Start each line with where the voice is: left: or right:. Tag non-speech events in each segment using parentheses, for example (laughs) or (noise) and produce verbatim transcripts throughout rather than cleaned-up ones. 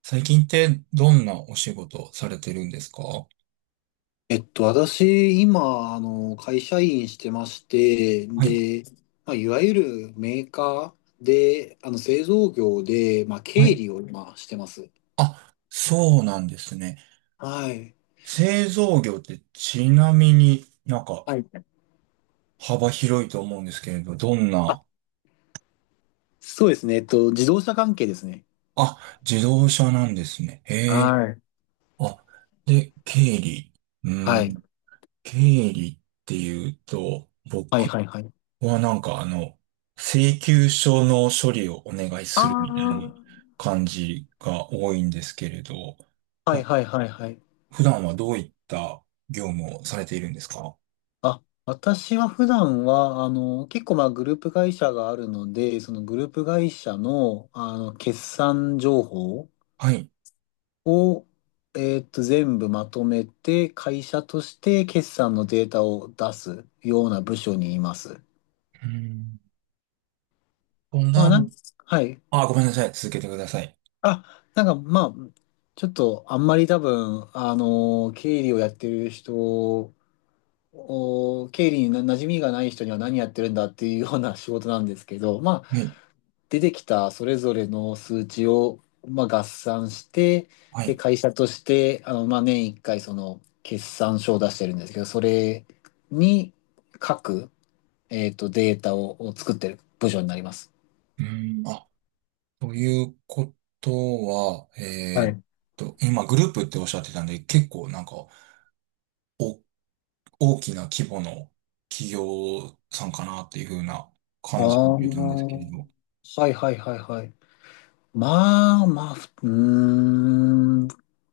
right: 最近ってどんなお仕事をされてるんですか？は
left: えっと、私、今、あの、会社員してまして、
right: い。
left: で、まあ、いわゆるメーカーで、あの、製造業で、まあ、経
right: はい。
left: 理を今してます。
right: あ、そうなんですね。
left: はい。
right: 製造業ってちなみになんか
left: はい。
right: 幅広いと思うんですけれど、どん
left: あ、
right: な、
left: そうですね。えっと、自動車関係ですね。
right: あ、自動車なんですね。へえ。
left: はい。
right: あ、で、経理。う
left: はい。
right: ん、経理っていうと、
left: はい、
right: 僕
left: はい、はい。
right: はなんかあの、請求書の処理をお願いする
left: あ
right: みたいな
left: あ。
right: 感じが多いんですけれど、
left: はい、はい、はい、はい。
right: 普段はどういった業務をされているんですか？
left: あ、私は普段は、あの、結構、まあ、グループ会社があるので、そのグループ会社の、あの、決算情報
right: はい。
left: を、えーっと、全部まとめて、会社として決算のデータを出すような部署にいます。
right: うーん。と
left: まあ、
right: な
left: な
right: る。
left: ん、はい。
right: あ、ごめんなさい。続けてください。
left: あ、なんか、まあ、ちょっと、あんまり多分、あのー経理をやってる人を、経理にな馴染みがない人には何やってるんだっていうような仕事なんですけど、ま
right: はい。
left: 出てきたそれぞれの数値を、まあ、合算して、
right: は
left: で、
right: い。
left: 会社として、あの、まあ、年いっかいその決算書を出してるんですけど、それに書く、えっと、データを、を作ってる部署になります。
right: うーん。あ、ということは、
left: は
right: えーっ
left: い。
right: と、今グループっておっしゃってたんで、結構なんか、お、大きな規模の企業さんかなっていう風な
left: あ
right: 感じを
left: あ、
right: 受けたんですけれ
left: は
right: ど。
left: いはいはいはい。まあまあ、ふうーん。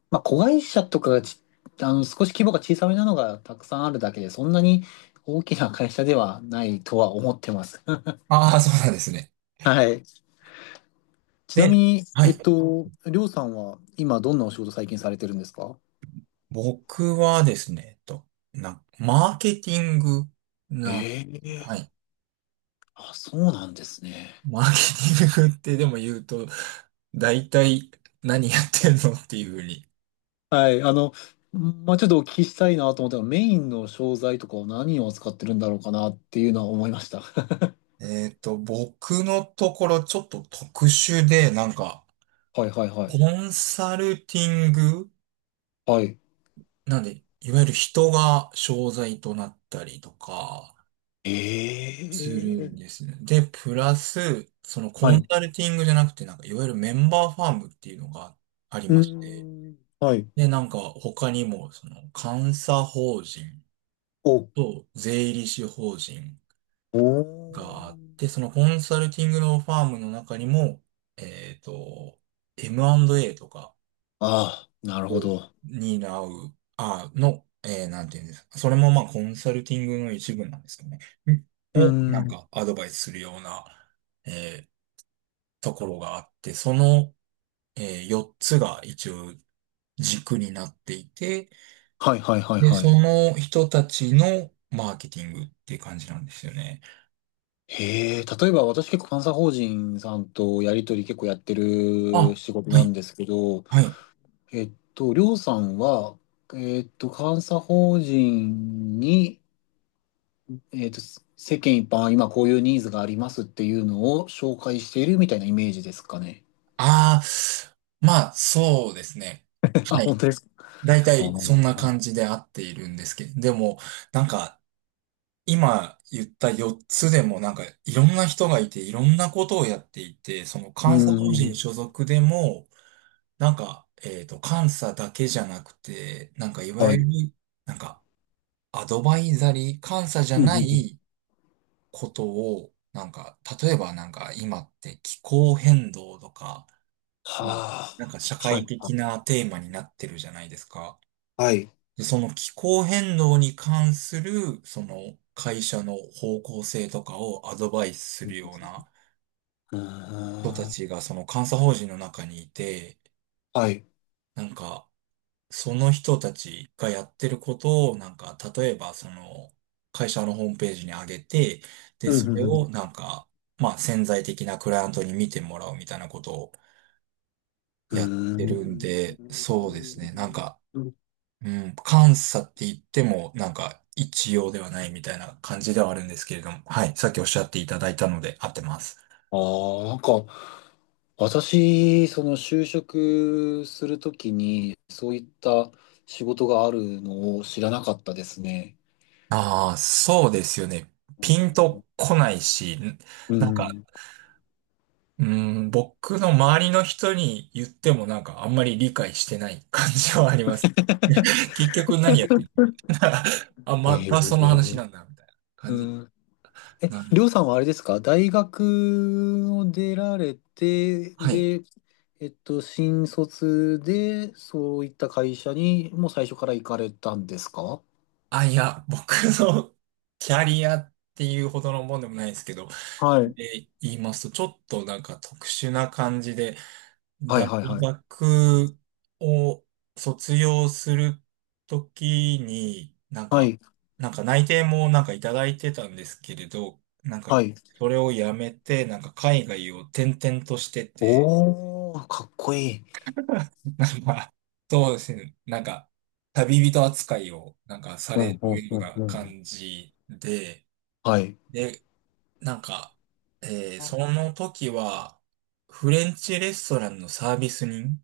left: まあ、子会社とかがち、あの、少し規模が小さめなのがたくさんあるだけで、そんなに大きな会社ではないとは思ってます。(laughs)
right: ああ、そうなんですね。
left: はい。ちなみ
right: で、
left: に、
right: は
left: えっ
right: い。
left: と、りょうさんは今どんなお仕事最近されてるんですか？
right: 僕はですね、えっと、な、マーケティングな、
left: え
right: は
left: え、
right: い。
left: あ、そうなんですね。
right: マーケティングってでも言うと、大体何やってんのっていうふうに。
left: はい、あの、まあ、ちょっとお聞きしたいなと思ったら、メインの商材とかを何を扱ってるんだろうかなっていうのは思いました。(laughs)
right: えっと、僕のところちょっと特殊で、なんか、
left: はいはいは
right: コ
left: い。
right: ンサルティング
left: はい。
right: なんで、いわゆる人が商材となったりとか、す
left: え
right: るんで
left: え、
right: すね。で、プラス、そのコ
left: は
right: ン
left: い。
right: サルティングじゃなくて、なんか、いわゆるメンバーファームっていうのがあり
left: う
right: ま
left: ー
right: して、
left: ん。はい。
right: で、なんか、他にも、その、監査法人
left: お、
right: と税理士法人、
left: お
right: があっ
left: ー。
right: て、そのコンサルティングのファームの中にも、えっと、エムアンドエー とか
left: ああ、なるほ
right: を
left: ど。
right: 担う、あ、の、えーなんていうんですか。それもまあコンサルティングの一部なんですかね。ん
left: うー
right: を、なん
left: ん。
right: かアドバイスするような、えーところがあって、その、えーよっつが一応軸になっていて、
left: はいはいはい
right: で、
left: は
right: そ
left: い。
right: の人たちのマーケティングっていう感じなんですよね。
left: へえ、例えば私結構監査法人さんとやり取り結構やってる
right: あ、
left: 仕事
right: は
left: なん
right: い、
left: ですけど、
right: はい。
left: えっと、りょうさんは、えっと、監査法人に、えっと、世間一般、今こういうニーズがありますっていうのを紹介しているみたいなイメージですかね？
right: ああ、まあ、そうですね。
left: (laughs) あ、
right: は
left: 本
right: い。
left: 当ですか？
right: 大
left: あ
right: 体、そんな
left: ー、
right: 感じで合っているんですけど、でも、なんか、今言ったよっつでも、なんか、いろんな人がいて、いろんなことをやっていて、その
left: う
right: 監査法人
left: ん。
right: 所属でも、なんか、えっと、監査だけじゃなくて、なんか、いわ
left: は
right: ゆる、
left: い。
right: なんか、アドバイザリー、監査じゃ
left: うんうん
right: な
left: うん、
right: いことを、なんか、例えばなんか、今って気候変動とか、うん
left: は
right: なんか社
left: あ。は
right: 会
left: い。は
right: 的
left: い。
right: なテーマになってるじゃないですか。
left: はい。
right: でその気候変動に関する、その会社の方向性とかをアドバイスするような
left: う
right: 人た
left: ん。
right: ちがその監査法人の中にいて、
left: はい。
right: なんかその人たちがやってることを、なんか例えばその会社のホームページに上げて、で、それをなんか、まあ潜在的なクライアントに見てもらうみたいなことを
left: う
right: やっ
left: ー
right: てるんで、
left: ん。
right: そうですね。なんかうん、監査って言っても、なんか、一様ではないみたいな感じではあるんですけれども、はい、さっきおっしゃっていただいたので合ってます。
left: ああ、なんか、私、その就職するときに、そういった仕事があるのを知らなかったですね。
right: ああ、そうですよね。
left: う
right: ピン
left: ん。
right: とこないし、
left: う
right: なんか、
left: ん。
right: うん、僕の周りの人に言ってもなんかあんまり理解してない感じはありますね。(laughs) 結局何やってる (laughs) あ、
left: え
right: またその話
left: ー、
right: なんだ、みたいな
left: う
right: 感じ。
left: ん。
right: な
left: りょ
right: る。
left: うさんはあれですか？大学を出られて、
right: はい。
left: で、えっと、新卒で、そういった会社に、もう最初から行かれたんですか？
right: あ、いや、僕の (laughs) キャリアっていうほどのもんでもないですけど、
left: はい。
right: で言いますと、ちょっとなんか特殊な感じで、
left: はい、
right: 大
left: はい、はい。
right: 学を卒業するときに、なん
left: は
right: か、
left: い、
right: なんか内定もなんかいただいてたんですけれど、なんか、
left: はい。
right: それをやめて、なんか海外を転々としてて、
left: おー、かっこいい。
right: なんか、そうですね、なんか、旅人扱いをなんかさ
left: う
right: れ
left: ん、うん、
right: るよう
left: うん、
right: な
left: うん。
right: 感じで、
left: はい。
right: で、なんか、えーその時は、フレンチレストランのサービス人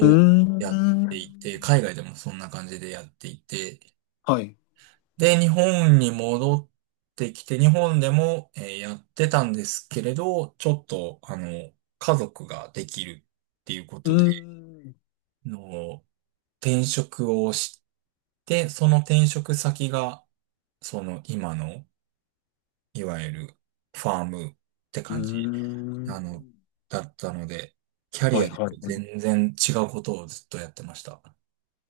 left: うー
right: やっていて、
left: ん。
right: 海外でもそんな感じでやっていて、
left: はい。
right: で、日本に戻ってきて、日本でも、えーやってたんですけれど、ちょっと、あの、家族ができるっていうこ
left: う
right: とで、
left: ーん。
right: の、転職をして、その転職先が、その今の、いわゆるファームって
left: うー
right: 感じあの、
left: ん。
right: だったので、キャリ
left: はい、
right: アで
left: はい。
right: 全然違うことをずっとやってました。(laughs)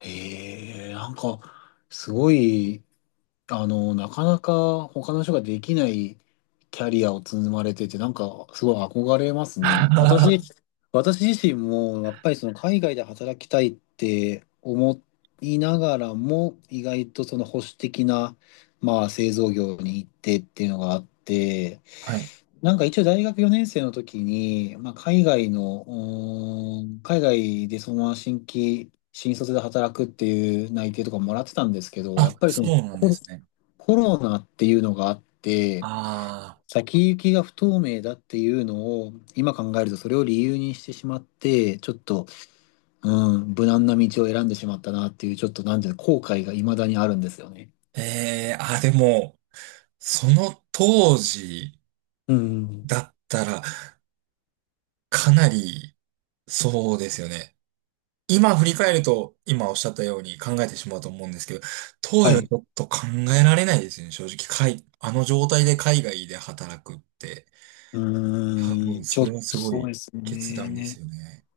left: へえ、なんか、すごい、あの、なかなか他の人ができないキャリアを積まれてて、なんかすごい憧れますね。
right: は
left: 私、私自身もやっぱりその海外で働きたいって思いながらも、意外とその保守的な、まあ、製造業に行ってっていうのがあって、
right: い。
left: なんか一応大学よねん生の時に、まあ、海外の、うーん、海外でそのまま新規、新卒で働くっていう内定とかもらってたんですけど、や
right: あ、
left: っぱりそ
right: そ
left: の、
right: うなんですね。
left: コロナっていうのがあって、
right: ああ、
left: 先行きが不透明だっていうのを、今考えるとそれを理由にしてしまって、ちょっと、うん、無難な道を選んでしまったなっていう、ちょっとなんていうの後悔が未だにあるんですよね。
right: ええあ、でも、その当時
left: うん。
right: だったら、かなり、そうですよね。今振り返ると、今おっしゃったように考えてしまうと思うんですけど、当
left: は
right: 時はち
left: い。
right: ょっと考えられないですよね。正直、海あの状態で海外で働くって、
left: う
right: 多
left: ー
right: 分、
left: ん、ち
right: そ
left: ょっ
right: れはす
left: と
right: ご
left: そう
right: い
left: です
right: 決断です
left: ね。
right: よね。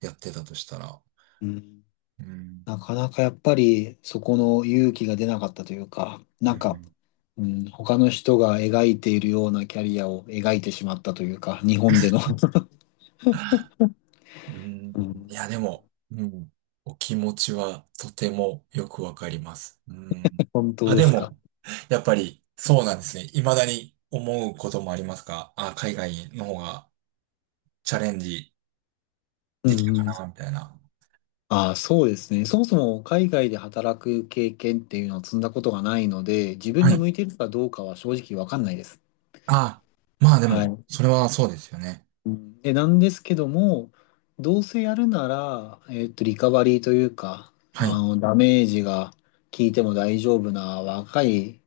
right: やってたとしたら。
left: うん。
right: うん。
left: なかなかやっぱりそこの勇気が出なかったというか、
right: う
left: なんか、
right: ん。
left: うん、他の人が描いているようなキャリアを描いてしまったというか、日本での。(laughs)
right: うん。
left: うん。
right: いや、でも、うん。お気持ちはとてもよくわかります。うん。
left: (laughs) 本当
right: あ、
left: で
right: で
left: すか？
right: も、やっぱりそうなんですね。未だに思うこともありますか？あ、海外の方がチャレンジ
left: う
right: できたか
left: んう
right: な、
left: ん。
right: みたいな。
left: ああ、そうですね。そもそも海外で働く経験っていうのを積んだことがないので、自分
right: は
left: に
right: い。
left: 向いてるかどうかは正直わかんないです。
right: あ、まあで
left: は
right: も、
left: い。
right: それはそうですよね。
left: うん、で、なんですけども、どうせやるなら、えっと、リカバリーというか、
right: はい。
left: あの、ダメージが効いても大丈夫な若い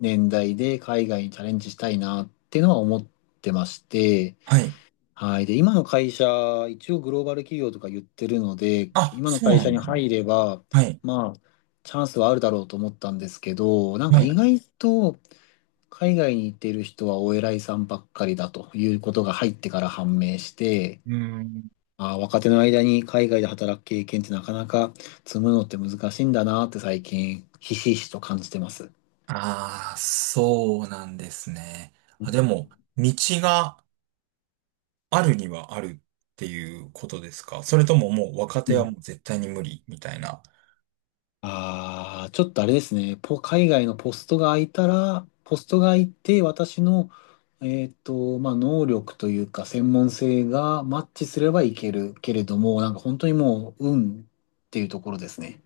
left: 年代で海外にチャレンジしたいなっていうのは思ってまして、
right: はい。
left: はい。で、今の会社、一応グローバル企業とか言ってるので、
right: あ、
left: 今の
right: そう
left: 会
right: な
left: 社
right: ん
left: に
right: ですね。
left: 入れば、
right: はい。
left: まあ、チャンスはあるだろうと思ったんですけど、なんか
right: は
left: 意
right: い。
left: 外と海外に行っている人はお偉いさんばっかりだということが入ってから判明して、
right: うーん。
left: ああ、若手の間に海外で働く経験ってなかなか積むのって難しいんだなって最近、ひしひしと感じてます。
right: ああ、そうなんですね。
left: う
right: あ、で
left: ん、
right: も、道があるにはあるっていうことですか？それとももう若手はもう絶対に無理みたいな。
left: ああ、ちょっとあれですね。ポ、海外のポストが空いたら、ポストが空いて、私の、えっと、まあ、能力というか、専門性がマッチすればいけるけれども、なんか本当にもう、運っていうところですね。